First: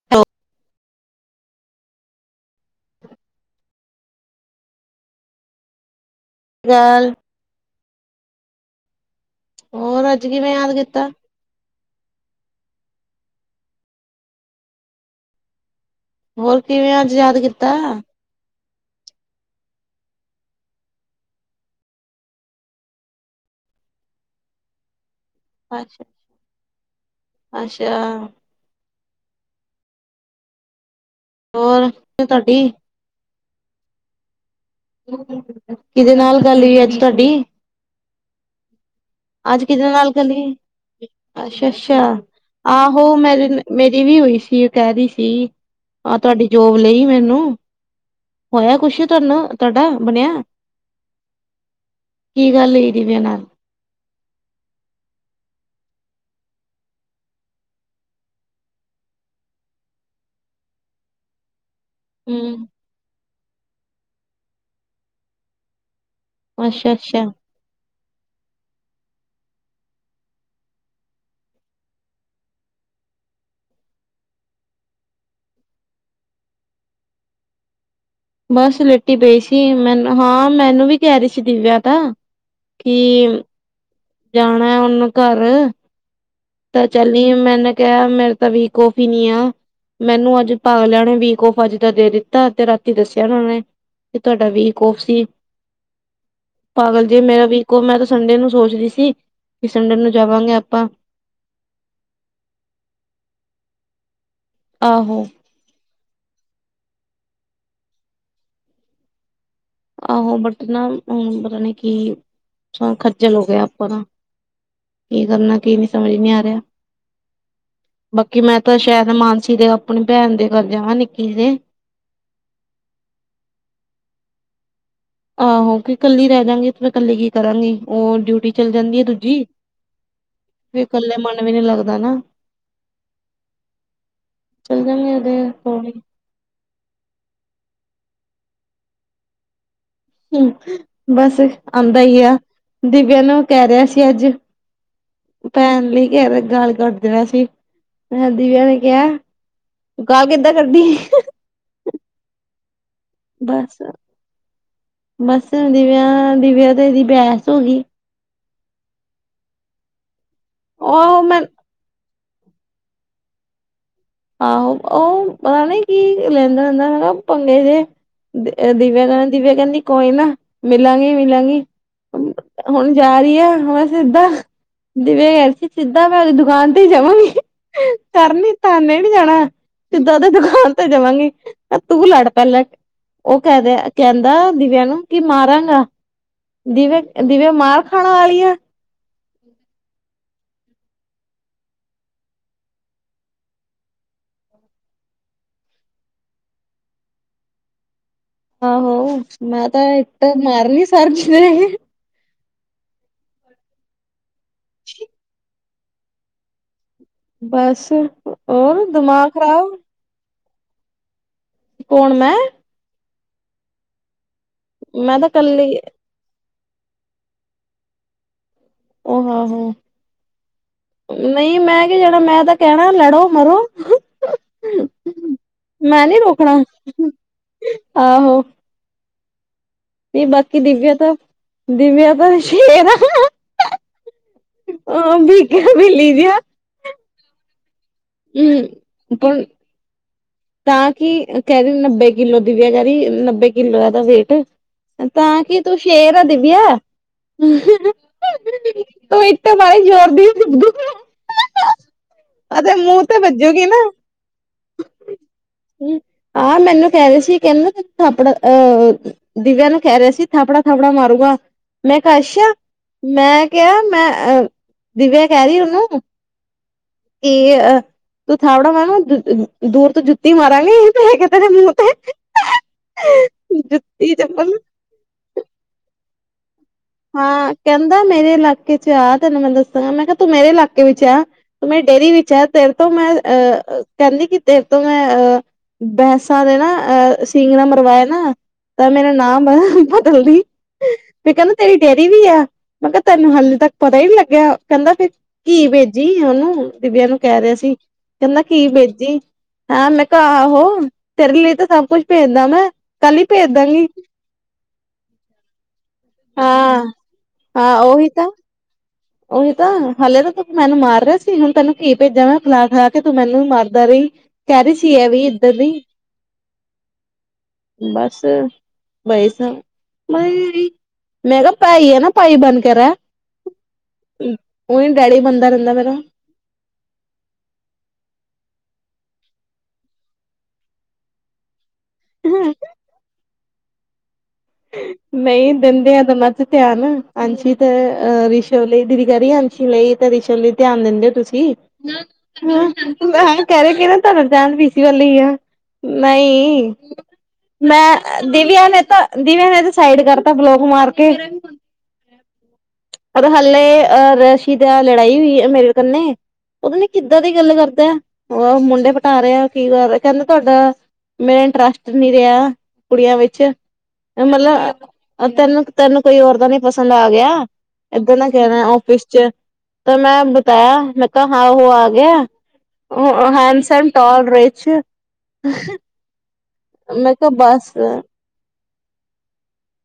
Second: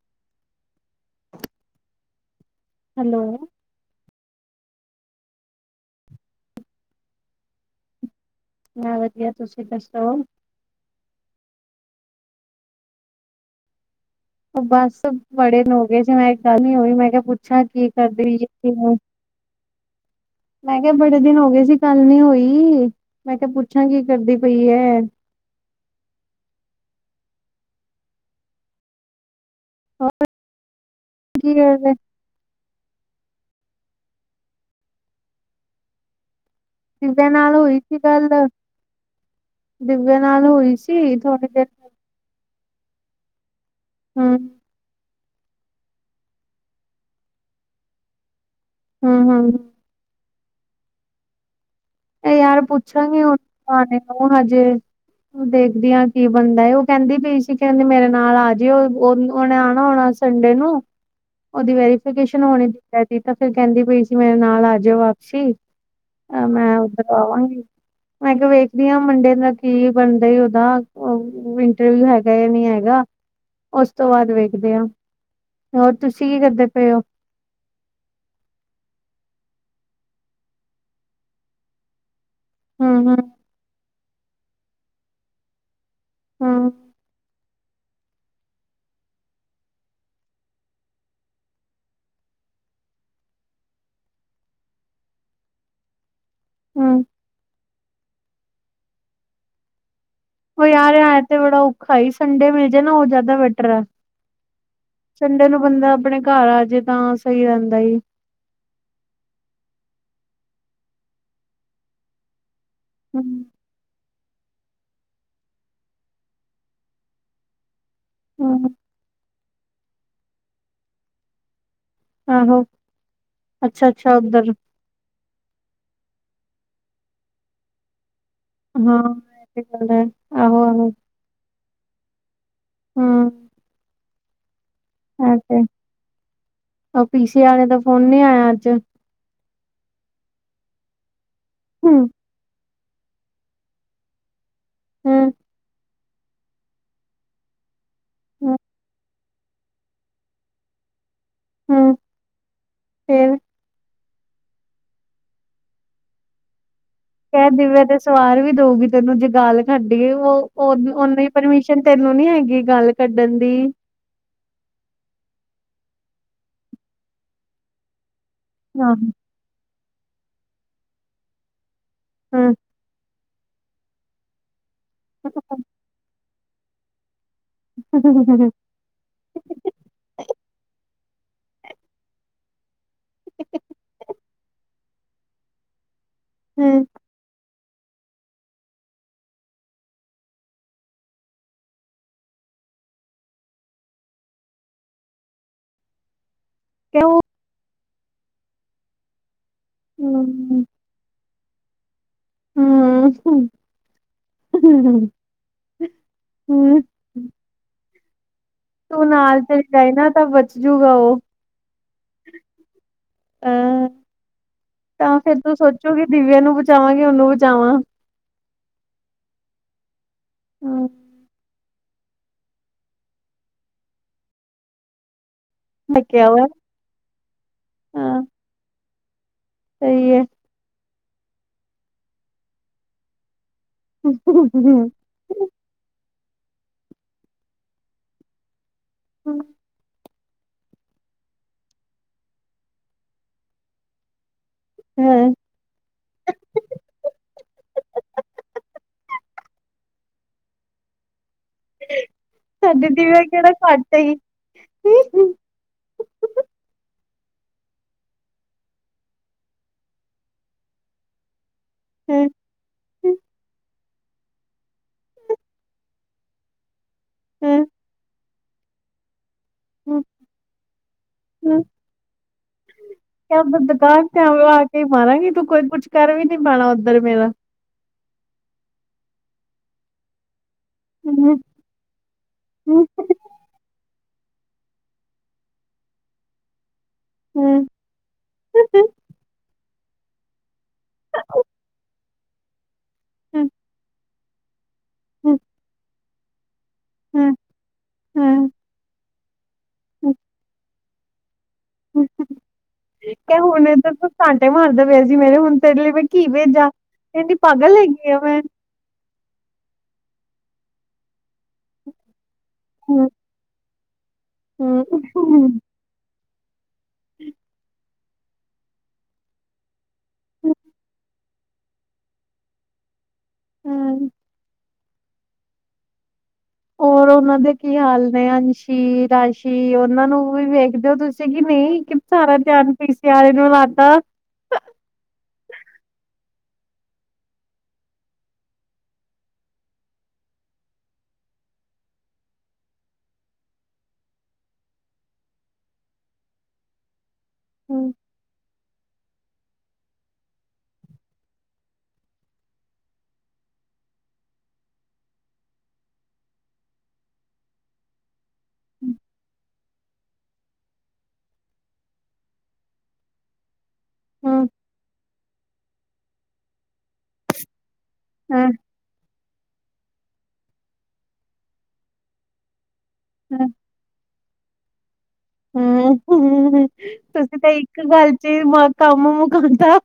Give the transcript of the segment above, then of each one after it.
[inaudible] Hello. ਜੈਲ ਮੈਂ ਵਧੀਆ, ਤੁਸੀਂ ਦੱਸੋ ਹੋਰ ਅੱਜ ਉਹ ਕਿਵੇਂ ਯਾਦ ਕੀਤਾ? ਓ ਬਸ ਬੜੇ ਦਿਨ ਹੋ ਗਏ ਸੀ ਮੈਂ ਕੇਆ ਹੋਰ ਗੱਲ ਨੀ ਹੋਈ, ਕਿਵੇਂ ਮੈਂ ਅੱਜ ਕੇਆ ਯਾਦ ਪੁੱਛਿਆ ਕੀਤਾ ਕੀ ਕਰਦੇ? ਮੈਂ ਕੇਆ ਬੜੇ ਦਿਨ ਹੋ ਗਏ ਸੀ, ਗੱਲ ਨੀ ਹੋਈ। ਮੈਂ ਕੇਆ ਪੁੱਛਾਂ, ਕੀ ਕਰਦੀ ਪਈਐ? ਅਸ਼ਾ। [unintelligible] ਕੀ ਕਰਦੇ! ਤਾਡੀ ਕਿਦੇ ਨਾਲ ਗੱਲ ਹੋਈ ਅੱਜ? ਤੁਹਾਡੀ ਕਿਦੇ ਨਾਲ ਹੋਈ ਸੀ ਗੱਲ? ਅੱਜ ਕਿਦੇ ਨਾਲ ਦਿਵਿਆ ਚਲੀ ਹੋਈ ਸੀ ਥੋੜੀ ਦੇਰ ਅੱਸ਼ਾ-ਅੱਸ਼ਾ। ਆਹੋ ਮੇਰੇ ਮੇਰੀ ਵੀ ਹੋਈ ਹਮ ਸੀ, ਓ ਕੈ ਰੀਸੀ ਆਹ ਤੁਆਡੀ ਜੋਬ ਲਈ ਮੈਨੂੰ। ਹੋਯਾ ਕੁਛ ਹਮ ਤਾਨੂੰ ਹਮ ਤੁਆਡਾ ਬਨੇਆ। ਯਾਰ ਗੱਲ ਹੋਈ ਦਿਵਿਆ ਪੁੱਛਾਂਗੇ, ਨਾਲ [unintelligible] ਹਜੇ ਓ ਦੇਖਦੀ ਆਂ ਕੀ ਬਣਦਾ। ਓ ਕੈਂਦੀ ਪਈ ਸੀ ਕੈਂਦੀ ਮੇਰੇ ਨਾਲ ਆਜਿਓ ਓ ਓਨੇ ਆਣਾ ਹੋਣਾ। ਸੰਡੇ ਨੂੰ, ਓਦੀ ਵੈਰੀ ਫਿਕੇਸ਼ਨ ਹੋਣੀ ਹੂੰ ਸੀ ਕੈਂਦੀ ਪਈ ਸੀ ਮੇਰੇ ਨਾਲ ਆਜੀਓ ਵਾਪਸੀ, ਤਾਂ ਮੈਂ ਅੱਛਾ ਉੱਧਰ ਅੱਛਾ ਮੈਂ ਕੇਯਾ ਵੇਖਦੀ ਆ ਮੰਡੇ ਦਾ ਕੀ ਬਣਦਾ ਓਦਾ ਓ ਇੰਟਰਵਿਊ ਹੈਗਾ ਯਾਂ ਨੀਂ ਹੈਗਾ, ਉਸ ਤੋਂ ਬਾਅਦ ਵੇਖਦੇ ਆਂ। ਹੋਰ ਤੁਸੀਂ ਕੀ ਕਰਦੇ ਪਏਓ? ਬਸ ਲੇਟੀ ਪਈ ਸੀ, ਮੈਨੂੰ ਹਾਂ ਮੈਨੂੰ ਵੀ ਕੈ ਰੀਸੀ ਦਿਵਿਆ ਤਾਂ। ਕਿ ਹਮ ਹਮ ਜਾਣਾ ਹੁਣ ਘਰ, ਹਮ ਤਾਂ ਚੱਲੀਏ ਮੈਨੇ ਕੇਆ ਮੇਰੇ ਤਾਂ ਵੀ ਕੌਫੀ ਨੀ ਆ। ਮੈਨੂੰ ਅੱਜ ਤਾਲੇਆ ਨੇ ਵੀਕ ਔਫ ਅੱਜ ਦਾ ਦੇ ਦਿੱਤਾ, ਤੇ ਰਾਤੀ ਦੱਸਿਆ ਨੀਂ ਓਨੇ। ਕੀ ਤੁਆਡਾ ਵੀਕ ਔਫ ਸੀ। [inaudible] ਪਾਗਲ ਜੇ, ਮੇਰਾ ਵੀਕ ਔਫ਼ ਮੈਂ ਤਾਂ ਸੰਡੇ ਨੂੰ ਸੋਚਦੀ ਸੀ, ਕਿ ਸੰਡੇ ਨੂੰ ਜਾਵਾਂਗੇ ਕੋਈ ਆ ਆਪਾਂ ਰੇਯਾ ਤੇ ਹਾਏ ਸੰਡੇ ਮਿਲ ਜੇ ਨਾ ਓ ਜੈਦਾ ਬੈਟਰ ਐ ਆਹੋ ਸੰਡੇ ਨੂੰ ਬੰਦਾ ਅਪਨੇ ਘਰ ਆ ਜੇ ਤਾਂ ਸਈ ਰੈਂਦਾ ਈ। ਆਹੋ ਬਟ ਨਾ ਹੁਣ ਪਤਾ ਨੇ ਕੀ ਖੱਜਲ ਹਮ ਹੋ ਗਏ ਆਪਾਂ ਤਾਂ। ਕੀ ਕਰਨਾ ਕੀ ਨੀ ਸਮਝ ਨੀ ਰਿਆ। ਬਾਕੀ ਮੈਂ ਹਮ ਤਾਂ ਸ਼ਾਇਦ ਮਾਨਸੀ ਦੇ ਪਨੀ ਭੈਣ ਦੇ ਘਰ ਜਾਵਾ ਨਿੱਕੀ ਦੇ। ਆਹੋ! ਅੱਛਾ-ਅੱਛਾ ਓੱਧਰ। ਆਹੋ! ਕਿ ਕੱਲੀ ਰੈ ਜਾਂਗੀ ਤੇ ਮੈ ਕੱਲੀ ਕੀ ਕਰਾਂਗੀ ਓ ਡਿਊਟੀ ਚੱਲ ਜਾਂਦੀ ਹਾਂ ਆ ਦੂਜੀ ਇਹ ਤੇ ਗੱਲ ਹੈ ਆਹੋ ਫੇ ਆਹੋ ਕੱਲੇ ਮਨ ਵੀ ਨੀ ਲੱਗਦਾ ਨਾ। ਹੂੰ। ਚੱਲ ਜਾਂਗੇ ਓਦੇ ਕੋਲ ਈ। ਓ ਪੀ ਸੀੇ ਆਲੇ ਦਾ ਫੋਨ ਨੀ ਆਇਆ ਆੱਜ। ਹੂੰ ਬਸ ਆਂਦਾ ਹੂੰ ਈ ਆ, ਦਿਵਿਆ ਨੂੰ ਕੈ ਰਿਆ ਸੀ ਆੱਜ। ਹੂੰ ਭੈਣ ਲਈ ਕੈਰੇਆ ਗਾਲ ਕੱਢ ਰੇਆ ਸੀ। ਦਿਵਿਆ ਨੈ ਕਿਐ ਗਾਲ ਕਿੱਦਾਂ ਕੱਢੀ। ਹੂੰ ਫੇਰ ਬੱਸ ਮਸਾ ਦਿਵਿਆਂ ਦਿਵਿਆ ਤੇ ਏਦੀ। ਕੈ ਦਿਵਿਆ ਤੇ ਸਵਾਰ ਵੀ ਦਊਗੀ ਤੈਨੂੰ ਜੇ ਗਾਲ ਕੱਢੀਏ ਓ ਉਹ ਓਨੇ ਮੈਂ ਪਰਮਿ ਸ਼ਨ, ਤੈਨੂੰ ਨੀ ਹੈਗੀ ਗੱਲ ਕੱਢਣ ਦੀ। ਆਹੋ ਓ ਪਤਾ ਨੀ ਕੀ ਲੈਂਦਾ ਹੁੰਦਾ ਹੈਗਾ ਪੰਗੇ ਜੇ। ਅ ਹਾਂ ਦਿਵਿਆ ਕ ਦਿਵਿਆ ਕੈਂਦੀ ਕੋਈ ਨਾ ਮਿਲਾਂਗੀ ਮਿਲਾਂਗੀ। ਹੂੰ ਹੁਣ ਜਾ ਰੀ ਆ ਐ ਸਿੱਧਾ ਦਿਵਿਆ ਕੈ ਦੀ ਸੀ ਸਿੱਧਾ ਮੈਂ ਓਦੀ ਦੁਕਾਨ ਤੇ ਈ ਜਾਵਾਂਗੀ। ਤਰਨੀ ਤਾਨੇ‌। ਮੈਂ ਨੀ ਜਾਣਾ ਸਿੱਧਾ ਓਦੇ ਦੁਕਾਨ ਤੇ ਜਾਵਾਂਗੀ, ਤੂੰ ਲੜ ਪੈਲੇ। ਓ ਕੈ ਰਿਆ ਕੈਂਦਾ ਦਿਵਿਆਂ ਨੂੰ ਕਿ ਮਾਰਾਂਗਾ। ਦਿਵਿਆ ਦਿਵਿਆ ਮਾਰ ਖਾਣ ਆਲੀ ਆ। ਕਿਲੁ। ਆਹੋ ਮੈਂ ਤਾਂ ਇੱਟ ਮਾਰਨੀ ਸਾਰਗੀ ਦੇ। [inaudible] ਬਸ। ਹੋਰ ਤੂੰ ਦਿਮਾਗ ਨਾਲ ਚੱਲ ਖ਼ਰਾਬ ਜਾਏ ਨਾ ਤਾਂ ਬਚ ਜੂਗਾ ਓ। ਕੌਣ ਮੈਂ। ਅ ਤਾ ਮੈਂ ਤਾਂ ਫਿਰ ਤੂੰ ਕੱਲੀ ਸੋਚੋਗੀ ਦਿਵਿਆਂ ਨੂੰ ਬਚਾਵਾਂਗੇ ਓਨੂੰ ਬਚਾਵਾਂ। ਓ ਹਾਹੋ। ਹੂੰ ਨਈ ਮੈਂ ਕਿ ਜਾਣਾ ਮੈਂ ਤਾਂ ਕੈਣਾ ਲੜੋ ਮਰੋ। ਮੈਂ ਨੀ ਕਿਹਾ ਵਾ ਰੋਕਣਾ ਹਾਂ ਆਹੋ! ਸਹੀ ਨਈ ਹੈ ਬਾਕੀ ਦਿਵਿਆ ਤਾਂ ਦਿਵਿਆ ਤਾਂ ਸ਼ੇਰ ਆ। [unintelligible] ਆ ਵੀ ਗੇਆ ਵੇਲੀ ਜੇਹਾ। ਹੂੰ ਪਰ ਤਾਂ ਕਿ ਕੈ ਰੇ ਓ ਨੱਬੇ ਕਿੱਲੋ? ਦਿਵਿਆ ਕੈ ਰੀ ਏ ਨੱਬੇ ਕਿੱਲੋ ਐਦਾ ਵੇਟ। ਹੂੰ। ਤਾਂ ਕੀ ਤੂੰ ਸ਼ੇਰ ਆ ਦੀਵੀਆ। ਤੂੰ ਇੱਟ ਮਾਰੀ ਜੋਰ ਦੀ। ਅਤੇ ਸਾਡੀ ਮੂੰਹ ਤੇ ਦਿਵਿਆ ਕੇੜਾ ਵੱਜੂਗੀ ਘੱਟ ਹੈਗੀ। ਆ ਮੈਨੂੰ ਕੈ ਰੇ ਸੀ ਕੈਂਦੇ ਕੇ ਥੱਪੜਾ ਅ ਦਿਵਿਆ ਨੂੰ ਕਹਿ ਰਿਹਾ ਸੀ ਥਾਪੜਾ ਥਾਪੜਾ ਮਾਰੂਗਾ। ਮੈਂ ਕਿਹਾ ਅੱਛਾ ਮੈਂ ਕਿਹਾ ਮੈਂ ਅ ਦਿਵਿਆ ਕਹਿ ਰਹੀ ਉਹਨੂੰ ਕੀ ਅਹ ਤੂੰ ਥਾਪੜਾ [unintelligible] ਦੂਰ ਤੋਂ ਜੁੱਤੀ ਮਾਰਾਂਗੀ ਮੈਂ ਕਿਹਾ ਤੇਰੇ ਮੂੰਹ ਤੇ। ਦੁਕਾਨ ਜੁੱਤੀ ਤੇ ਚੱਪਲ ਆ ਕੇ ਮਾਰਾਂਗੀ ਤੂੰ ਕੋਈ ਕੁਛ ਕਰ ਵੀ ਨੀ ਪਾਉਣਾ ਉੱਧਰ ਮੇਰਾ। ਹਾਂ ਕਹਿੰਦਾ ਮੇਰੇ ਇਲਾਕੇ ਚ ਆ ਤੈਨੂੰ ਮੈਂ ਦੱਸਾਂਗਾ ਮੈਂ ਕਿਹਾ ਤੂੰ ਮੇਰੇ ਇਲਾਕੇ ਵਿੱਚ ਆ ਤੂੰ ਮੇਰੀ ਡੇਅਰੀ ਵਿੱਚ ਆ ਤੇਰੇ ਤੋਂ ਮੈਂ ਅਹ ਕਹਿੰਦੀ ਕਿ ਤੇਰੇ ਤੋਂ ਮੈਂ ਅਹ ਬਹਿਸਾਂ ਦੇ ਨਾ ਅਹ ਸਿੰਗ ਨਾ ਮਰਵਾਇਆ ਨਾ ਤਾਂ ਮੇਰਾ ਨਾਮ ਨਾ ਬਦਲ ਦੇਈਂ ਠੀਕ ਆ ਤੇਰੀ ਡੇਅਰੀ ਵੀ ਆ ਮੈਂ ਕਿਹਾ ਤੈਨੂੰ ਹਲੇ ਤੱਕ ਪਤਾ ਹੀ ਨਹੀਂ ਲੱਗਿਆ ਕਹਿੰਦਾ ਫੇਰ ਕੀ ਵੇਚ ਜੀ ਉਹਨੂੰ ਦਿਵਿਆ ਨੂੰ ਕਹਿ ਰਿਹਾ ਸੀ ਕਹਿੰਦਾ ਕੀ [unintelligible] ਮੈਂ ਕਿਹਾ ਆਹੋ ਤੇਰੇ ਲਈ ਤਾਂ ਸਭ ਕੁਛ ਭੇਜਦਾ ਮੈਂ ਕੱਲ ਹੀ ਭੇਜ ਦਾਂਗੀ। ਭਾਂਡੇ ਮਾਂਜਦੇ ਪਏ ਸੀ ਮੇਰੇ ਹੁਣ ਤੇਰੇ ਲਈ ਮੈਂ ਕੀ ਭੇਜਾ ਹਾਂ ਕਹਿੰਦੀ ਪਾਗਲ ਹਾਂ ਉਹੀ ਹੈਗੀ ਆ ਤਾਂ ਮੈਂ। ਉਹੀ ਤਾਂ ਹਾਲੇ ਤਾਂ ਤੂੰ ਮੈਨੂੰ ਮਾਰ ਰਿਹਾ ਸੀ ਹੁਣ ਤੈਨੂੰ ਕੀ ਭੇਜਾ ਮੈਂ ਖਿਲਾ ਖਿਲਾ ਕੇ ਹੂੰ ਤੂੰ ਮੈਨੂੰ ਵੀ ਮਾਰ ਇਧਰ ਹੀ ਕਹਿ ਰਹੀ ਹੂੰ ਸੀ ਹੈ ਇਹ ਵੀ ਇੱਧਰ [unintelligible] ਬਸ ਬਾਈਸਾ ਬਾਈ ਮੈਂ ਕਿਹਾ ਭਾਈ ਆ ਨਾ ਭਾਈ ਬਣ ਕੇ ਰਹਿ। ਹਮ। ਉ ਉਹੀ ਡੈਡੀ ਬੰਦਾ ਰਹਿੰਦਾ ਮੇਰਾ‌। ਹੋਰ ਉਹਨਾਂ ਦੇ ਕੀ ਹਾਲ ਨੇ ਅੰਸ਼ੀ ਰਾਸ਼ੀ ਉਹਨਾਂ ਨੂੰ ਵੀ ਵੇਖਦੇ ਹੋ ਤੁਸੀਂ ਕਿ ਨਹੀਂ ਸਾਰਾ ਧਿਆਨ ਪੀ ਸਿਆਲੇ ਨੂੰ। [unintelligible] ਨਹੀਂ ਦਿੰਦੇ ਆ [unintelligible] ਚ ਧਿਆਨ ਅੰਸ਼ੀ ਤੇ ਹ ਰਿਸ਼ਵ ਲਈ ਦੀਦੀ ਕਿਹ ਰਹੀ ਅੰਸ਼ ਰਿਸ਼ੀ ਲਈ ਤੇ ਰਿਸ਼ਨ ਲਈ ਦਿੰਦੇ ਤੁਸੀਂ ਮੈਂ ਕਹਿ ਰਹੀ ਆ ਕਿ ਨਾ ਤੁਹਾਡਾ ਧਿਆਨ ਪੀ ਸੀ ਵੱਲ ਹੀ ਆ। ਨਹੀਂ [unintelligible] ਹੂੰ, ਮੈਂ ਦੀਦੀ ਉਹਨੇਂ ਤਾਂ ਦੀਦੀ ਉਹਨੇਂ ਤਾਂ ਸਾਈਡ ਕਰਤਾ ਬਲੋਕ ਮਾਰ ਕੇ। [inaudible] ਪਰ ਹਲੇ ਆਹ ਰਸ਼ੀ ਦਾ ਲੜਾਈ ਹੋਈ ਮੇਰੇ ਕਨੇ ਪਤਾ ਨੀ ਕਿੱਦਾਂ ਦੀ ਗੱਲ ਕਰਦਾ ਉਹ ਮੁੰਡੇ ਪਟਾ ਰਹੇ ਆ ਕੀ ਕਰ ਰਿਹਾ ਕਹਿੰਦਾ ਤੁਹਾਡਾ ਮੇਰਾ ਇੰਨਟਰਸਟ ਨਹੀਂ ਰਿਹਾ ਕੁੜੀਆਂ ਵਿੱਚ। ਓ ਮਲ ਹੂੰ, ਤੈਨੂੰ ਤੈਨੂੰ ਕੋਈ ਓਰ ਤਾਂ ਨੀ ਪਸੰਦ ਆ ਗਿਆ? [unintelligible] ਹਾਂ, ਕਹਿ ਔਫਿਸ ਚ। ਤਾਂ [unintelligible] ਮੈਂ ਕਿਹਾ ਹਾਂ ਉਹ ਆ ਗਿਆ ਓ ਹਾਂ, ਹਮ [unintelligible] [unintelligible] ਹੁ ਹੁ ਹੁ ਹੁ ਹੁ ਮੈਂ ਕਿਹਾ ਤੁਸੀਂ ਤਾਂ ਬਸ ਇੱਕ ਗੱਲ ਚ ਕੰਮ ਮੁਕਾਤਾ।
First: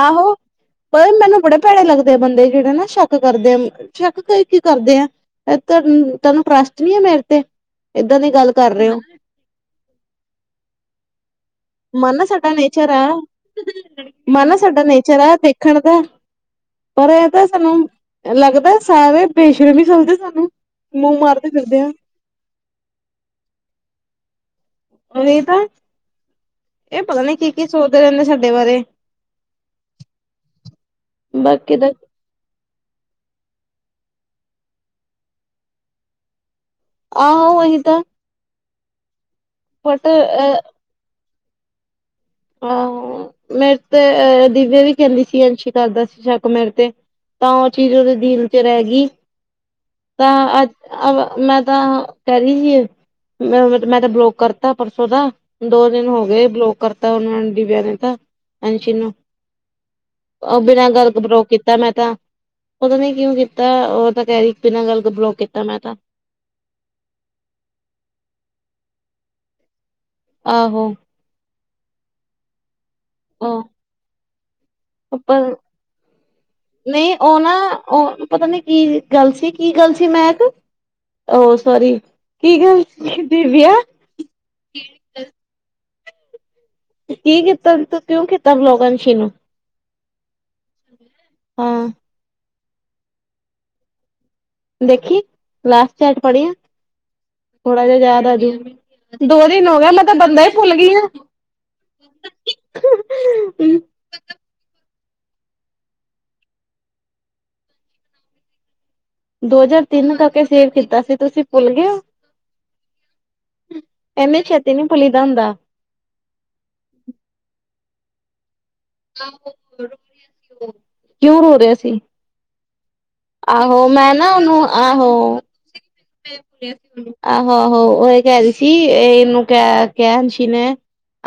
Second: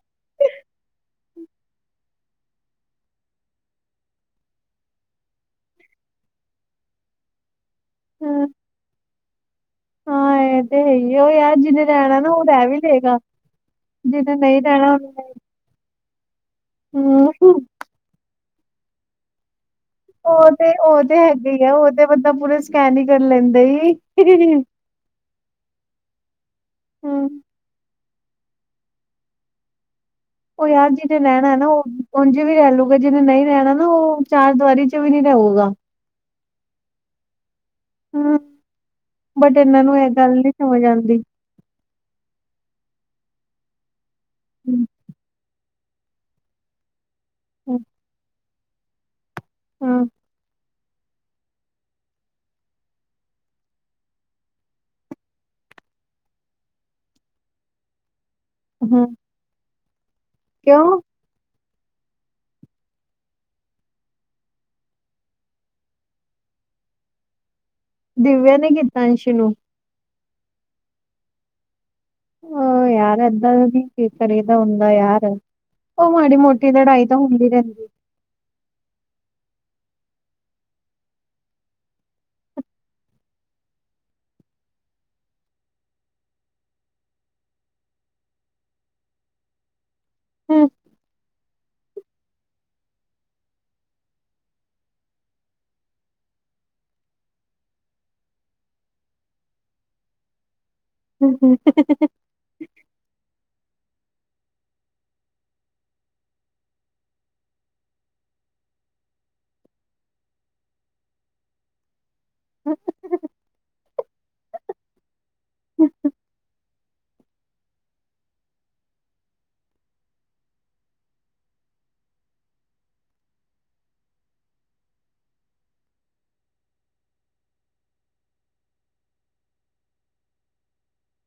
ਆਹੋ। ਪਰ ਮੈਨੂੰ ਬੜੇ ਭੈੜੇ ਲੱਗਦੇ ਆ ਬੰਦੇ ਜਿਹੜੇ ਨਾ ਸ਼ੱਕ ਕਰਦੇ ਆ ਸ਼ੱਕ ਕਰਕੇ ਕੀ ਕਰਦੇ ਆ। ਮੈਂ [unintelligible] ਤੁਹਾਨੂੰ ਟਰਸਟ ਨੀ ਆ ਮੇਰੇ ਤੇ ਏਦਾਂ ਦੀ ਗੱਲ ਕਰ ਰਹੇ ਹੋ? ਹਾਂ ਇਹ ਤੇ ਹੀ ਆ ਉਏ ਆ ਯਾਰ। ਜਿਹਨੇ ਮਨ ਰਹਿਣਾ ਲਾ ਨਾ ਉਹ ਸਾਡਾ ਰਹਿ ਵੀ ਨੇਚਰ ਆ ਲਏਗਾ। [unintelligible] ਜਿਹਨੇ ਮਨ ਲਾ ਨਹੀਂ ਸਾਡਾ ਰਹਿਣਾ ਉਹਨੂੰ ਨੇਚਰ ਨਹੀਂ ਆ ਤੇ ਰੱਖਣ ਦਾ ਪਰ ਇਹਦਾ ਹੂੰ। ਸਾਨੂੰ ਲੱਗਦਾ ਸਾ ਪੇਸ਼ੜ ਵੀ [unintelligible] ਸਾਨੂੰ ਮੂੰਹ ਮਾਰਦੇ ਫਿਰਦੇ ਆ। ਇਕ ਬੰਦਾ ਪੁ ਸਕੈਨ ਹੀ ਕਰ ਲੈਂਦੇ ਹੀ ਹੀ ਹੀ ਹੀ। ਓਹੀ ਤਾਂ, ਏ ਪਤਾ ਹੂੰ। ਨੀ ਕੀ-ਕੀ ਸੋਚਦੇ ਰੈਂਦੇ ਸਾਡੇ ਬਾਰੇ? ਓ ਯਾਰ ਜਿਦੇ ਨੈਣਾ ਨਾ ਬਾਕੀ ਓ ਤਾਂ ਓਂਝ ਵੀ ਰੈਹ ਲੂਗਾ, ਜਿਨੇ ਨਈਂ ਰੈਣਾ ਨਾ ਓ ਚਾਰ ਦਵਾਰੀ 'ਚ ਵੀ ਨਈ ਰਊਗਾ। ਆਹੋ ਓਹੀ ਤਾਂ ਹੂੰ, ਬਟ ਏਨਾਂ ਨੂੰ ਏ ਗੱਲ ਨਈਂ ਸਮਝ ਆਂਦੀ। ਆਹੋ, ਮੇਰੇ ਤੇ ਅਹ ਦੀਵੇਆ ਵੀ ਕੇਂਦੀ ਸੀ ਐੰਸ਼ੀ ਕਰਦਾ ਸੀ ਸ਼ੱਕ ਮੇਰੇ ਤੇ। ਤਾਂ, ਓ ਚੀਜ਼ ਓਦੇ ਦਿਲ 'ਚ ਰੈਹ ਗੀ। ਹੂੰ। ਤਾਂ ਅੱਜ ਮੈਂ ਤਾਂ ਕਰੀ ਸੀ। ਮੈਂ ਤਾਂ ਬਲੋਕ ਕਰਤਾ ਪਰਸੋਂ ਦਾ, ਦੋ ਦਿਨ ਹੋ ਗਏ ਬਲੋਕ ਕਰ ਬਲੌਕ ਕੀਤਾ ਦੀਵੇਆ ਨੇ ਤਾਂ ਐਸ਼ੀ ਨੂੰ, ਓ ਬਿਨਾਂ ਗਲ ਬਲੌਕ ਕੀ ਤਾ, ਮੈਂ ਤਾਂ, ਪਤਾ ਨੀਂ ਕਿਉਂ ਕੀਤਾ, ਓ ਤਾਂ ਕੇਹ ਰਈ ਬਿਨਾਂ ਗੱਲ ਤੋਂ ਬਲੌਕ ਕੀਤਾ ਮੈਂ ਤਾਂ ਦਿਵੇਆਂ ਨੇ ਕੀਤਾ ਐਂਸ਼ੀ ਨੂੰ? ਆਹੋ। ਓ ਯਾਰ ਏਦਾਂ ਈ ਆਹ ਨੀਂ, ਕਰੀਦਾ ਹੁੰਦਾ ਯਾਰ ਪਰ ਓ ਮਾੜੀ ਮੋਟੀ ਲੜਾਈ ਨਹੀਂ ਤਾਂ ਉਹ ਹੁੰਦੀ ਨਾ ਰੈਂਦੀ। ਉਹ ਪਤਾ ਨੀ ਕੀ ਗੱਲ ਸੀ, ਕੀ ਗੱਲ ਸੀ ਮੈਹਕ। ਓ, ਸੋਰੀ ਕੀ ਗੱਲ ਸੀ ਦਿਵੇਆ? ਕੀ ਕੀਤਾ, ਤੂੰ ਕਿਉਂ ਕੀਤਾ ਬਲੌਕ ਅੰਸ਼ੀ ਨੂੰ? ਹੂੰ ਹਾਂ। ਦੇਖੀ, ਲਾਸਟ ਚੈਟ ਪੜੇਆ? ਥੋੜਾ ਜੇਆ ਯਾਦ ਆਜੂ, ਦੋ ਦਿਨ ਹੋ ਗਏ ਮੈਂ ਤਾਂ ਬੰਦਾ ਈ ਭੁੱਲ ਗੀ ਆ। [unintelligible] [unintelligible] ਦੋ ਹਜਾਰ ਤਿੰਨ ਤੱਕ ਏਹ ਸੇਵ ਕੀਤਾ ਸੀ, ਤੁਸੀ ਭੁੱਲ ਗਏ ਓ? [unintelligible] ਏਨੀ ਛੇਤੀ ਨੀਂ ਭੁੱਲੀ ਦਾ ਹੁੰਦਾ। ਕਿਉਂ ਰੋ ਰੇਆ ਸੀ? ਆਹੋ, ਮੈਂ ਨਾ ਓਨੂੰ ਆਹੋ ਆਹੋ-ਆਹੋ, ਓ ਏਹੀ ਕੇਹ ਰਈ ਸੀ, ਏਹ ਏਨੂੰ ਕ ਕੇਹ ਅੰਸ਼ੀ ਨੇ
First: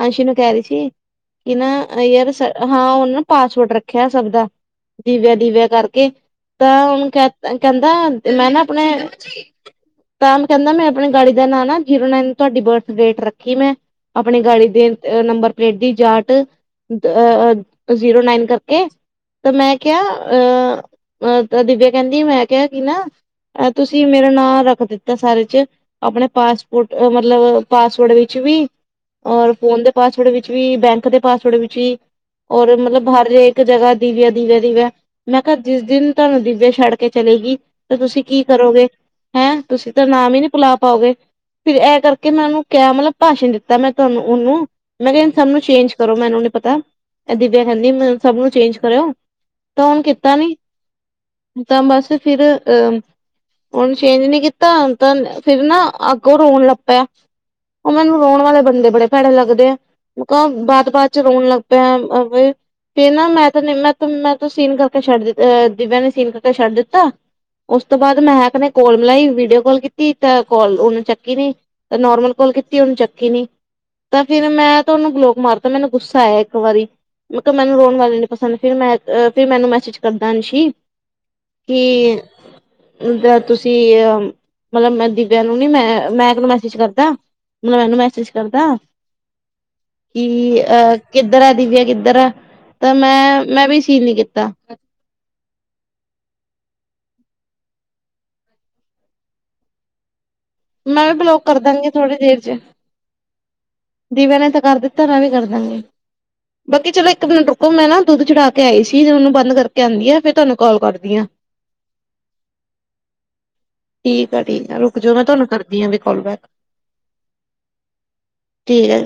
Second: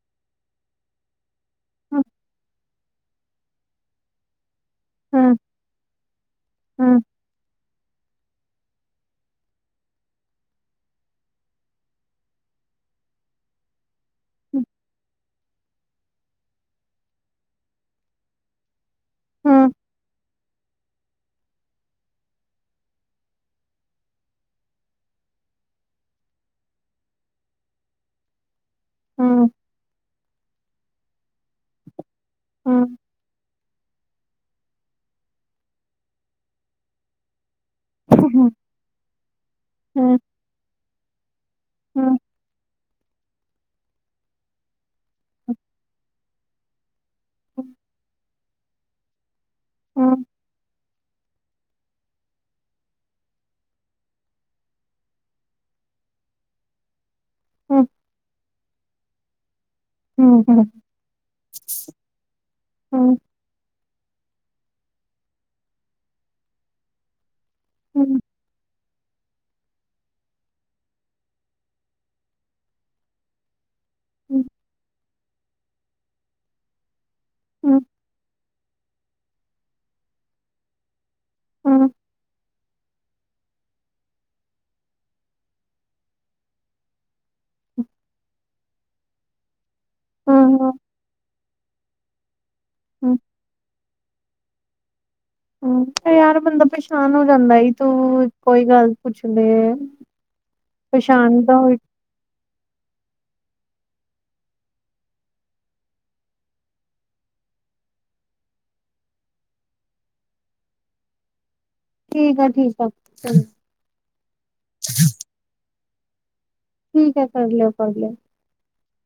ਅੰਸ਼ੀ ਨੂੰ ਕੇਹ ਰਈ ਸੀ ਕਿ ਨਾ, ਯਾਰ ਸਾ ਹਾਂ ਓਨੇ ਪਾਸਵਰਡ ਰੱਖੇਆ ਸਬ ਦਾ ਦੀਵਿਆ ਦੀਵਿਆ ਕਰਕੇ ਤਾਂ ਓਨੂੰ ਕੇਹ ਕੇਂਦਾ, ਮੈਂ ਨਾ ਆਪਨੇ ਤਾਂ ਕੈੰਦਾ ਮੈਂ ਆਪਨੀ ਗਾੜੀ ਦਾ ਨਾਂ ਨਾ ਜੀਰੋ ਨਾਈਨ ਤੁਆਡੀ ਬਰਥ ਡੇਟ ਰੱਖੀ ਮੈਂ ਆਪਨੇ ਗਾੜੀ ਦੇ ਨੰਬਰ ਪਲੇਟ ਦੀ ਜਾਟ ਜ਼ੀਰੋ ਨਾਈਨ ਕਰਕੇ, ਤਾਂ ਮੈਂ ਕੇਆ ਤਾਂ ਦੀਵੇਆ ਕੇਂਦੀ ਮੈਂ ਕੇਆ ਕਿ ਨਾ ਤੁਸੀ ਮੇਰਾ ਨਾਂ ਰੱਖ ਦਿੱਤਾ ਸਾਰੇ 'ਚ ਆਪਨੇ ਪਾਸਪੋਰਟ ਮਤਲਬ ਪਾਸਵਡ ਵਿੱਚ ਵੀ ਔਰ ਫੋਨ ਦੇ ਪਾਸਵਡ ਵਿੱਚ ਵੀ, ਬੈਂਕ ਦੇ ਪਾਸਵਡ ਵਿੱਚ ਵੀ, ਔਰ ਮਤਲਬ ਹਰ ਏ ਕ, ਜਗਾ ਦੀਵੇਆ, ਦੀਵੇਆ, ਦੀਵੇਆ ਮੈਂ ਕੇਆ ਜਿਸ ਦਿਨ ਤੁਆਨੂੰ ਦੀਵੇਆ ਛੱਡ ਕੇ ਚੱਲੀ ਗਈ ਤੇ ਤੁਸੀਂ ਕੀ ਕਰੋਗੇ? ਹੈਂ, ਤੁਸੀਂ ਤਾਂ ਨਾਮ ਈ ਨੀਂ ਭੁੱਲਾ ਪਾਓਗੇ, ਫਿਰ ਏ ਕਰਕੇ ਮੈਂ ਓਨੂੰ ਕਿ ਮਤਲਬ ਭਾਸ਼ਨ ਦਿੱਤਾ ਮੈਂ ਤੁਆਨੂੰ ਓਨੂੰ ਮੈਂ ਕੇਆ ਸਬ ਨੂੰ ਚੇਂਜ ਕਰੋ ਮੈਨੂੰ ਨੀ ਪਤਾ ਐ ਦੀਵੇਆ ਕੇਂਦੀ ਸਬ ਨੂੰ ਚੇਂਜ ਕਰੇਓ ਤਾਂ ਹੁਨ ਕੀਤਾ ਨੀਂ ਤਾਂ, ਬਸ ਫਿਰ ਅ ਹੁਣ ਚੇਜ ਨੀ ਕੀਤਾ ਤਾਂ ਫੇਰ ਨਾ ਆਗੋਂ ਰੋਣ ਲੱਗ ਪਿਆ। ਓ ਮੈਨੂੰ ਰੋਣ ਵਾਲੇ ਬੰਦੇ ਬੜੇ ਭੈੜੇ ਲੱਗਦੇ ਆ ਓ ਕੈਆ ਬਾਤ-ਬਾਤ ਚ ਰੋਣ ਲੱਗ। ਪ੍ਰੇਮ ਓ ਬੀ। ਤੇ ਨਾ ਮੈਂ ਤਾਂ ਮੈਂ-ਮੈਂ ਤਾਂ ਸੀਨ ਕਰਕੇ ਛੱਡ ਅ ਦਿਵਿਆ ਨੇ ਸੀਨ ਕਰਕੇ ਛੱਡ ਦਿੱਤਾ। ਓਸ ਤੋਂ ਬਾਅਦ ਮੈਹਕ ਨੇ ਕੋਲ ਮਿਲਾਈ ਵੀਡੀਓ ਕਾਲ ਕੀਤੀ ਤਾਂ ਕੋਲ ਓਨੇ ਚੱਕੀ ਨੀ। ਤਾਂ ਨੋਰਮਲ ਕੋਲ ਕੀਤੀ ਓਨੇ ਚੱਕੀ ਨੀ। ਤਾਂ ਫੇਰ ਮੈਂ ਤਾ ਓਨੂੰ ਬਲੋਕ ਮਾਰਤਾ ਮੈਨੂੰ ਗੁੱਸਾ ਆਯਾ ਏਕ ਵਾਰੀ, ਮੈਂ ਕੈਆ ਮੈਨੂੰ ਰੋਣ ਵਾਲੇ ਨੀ ਪਸੰਦ ਫਿਰ ਮੈਂ ਫੇਰ ਮੈਨੂੰ ਮੈਸੇਜ ਕਰਦਾ ਅੰਸ਼ੀ, ਕਿ ਤੁਸੀਂ ਅਹ ਮਤਲਬ, ਮੈਂ ਦਿਵਿਆ ਨੂੰ ਨੀ ਮੈਂ-ਮੈਂ ਮੈਕ ਨੂੰ ਮੈਸੇਜ ਕਰਦਾ। ਮੈ ਓਨੂੰ ਮੈਸੇਜ ਕਰਦਾ ਕਿ ਅਹ ਕਿੱਧਰ ਐ ਦਿਵਿਆ ਕਿੱਧਰ ਐ ਤਾਂ ਮੈਂ-ਮੈਂ ਵੀ ਸੀਨ ਨੀ ਕੀ ਕੀਤਾ। ਹੂੰ ਤੇ ਯਾਰ ਬੰਦਾ ਪਰੇਸ਼ਾਨ ਹੋ ਜਾਂਦਾ ਏ ਤੂੰ ਕੋਈ ਗੱਲ ਪੁੱਛਦੀ ਏ। ਮੈਂ ਵੀ ਬਲੋਕ ਕਰ ਦਾਂਗੀ ਥੋੜੀ ਦੇਰ ਚ ਦਿਵਿਆ ਨੇ ਤਾਂ ਕਰ ਦਿੱਤਾ ਮੈਂ ਵੀ ਕਰ ਦੇਣੀ ਆਂ। ਬਾਕੀ ਚਲੋ ਏਕ ਮਿੰਟ ਰੁਕੋ ਮੈਂ ਨਾ ਦੁੱਧ ਚੜਾ ਕੇ ਆਈ ਸੀ ਤੇ ਓਨੂੰ ਬੰਦ ਕਰਕੇ ਆਂਦੀ ਆ ਫੇਰ ਤੁਆਨੂੰ ਕਾਲ ਕਰਦੀ ਆ। ਠੀਕ ਆ-ਠੀਕ ਆ, ਚਲ। ਠੀਕ ਆ-ਠੀਕ ਆ ਰੁਕ ਜੋ ਮੈਂ ਤੁਆਨੂੰ ਕਰਦੀ ਆ ਵੀ ਕੌਲ ਬੈਕ ਠੀਕ ਐ ਕਰ ਲਿਓ ਕੌਲ ਬੈਕ। ਠੀਕ ਐ।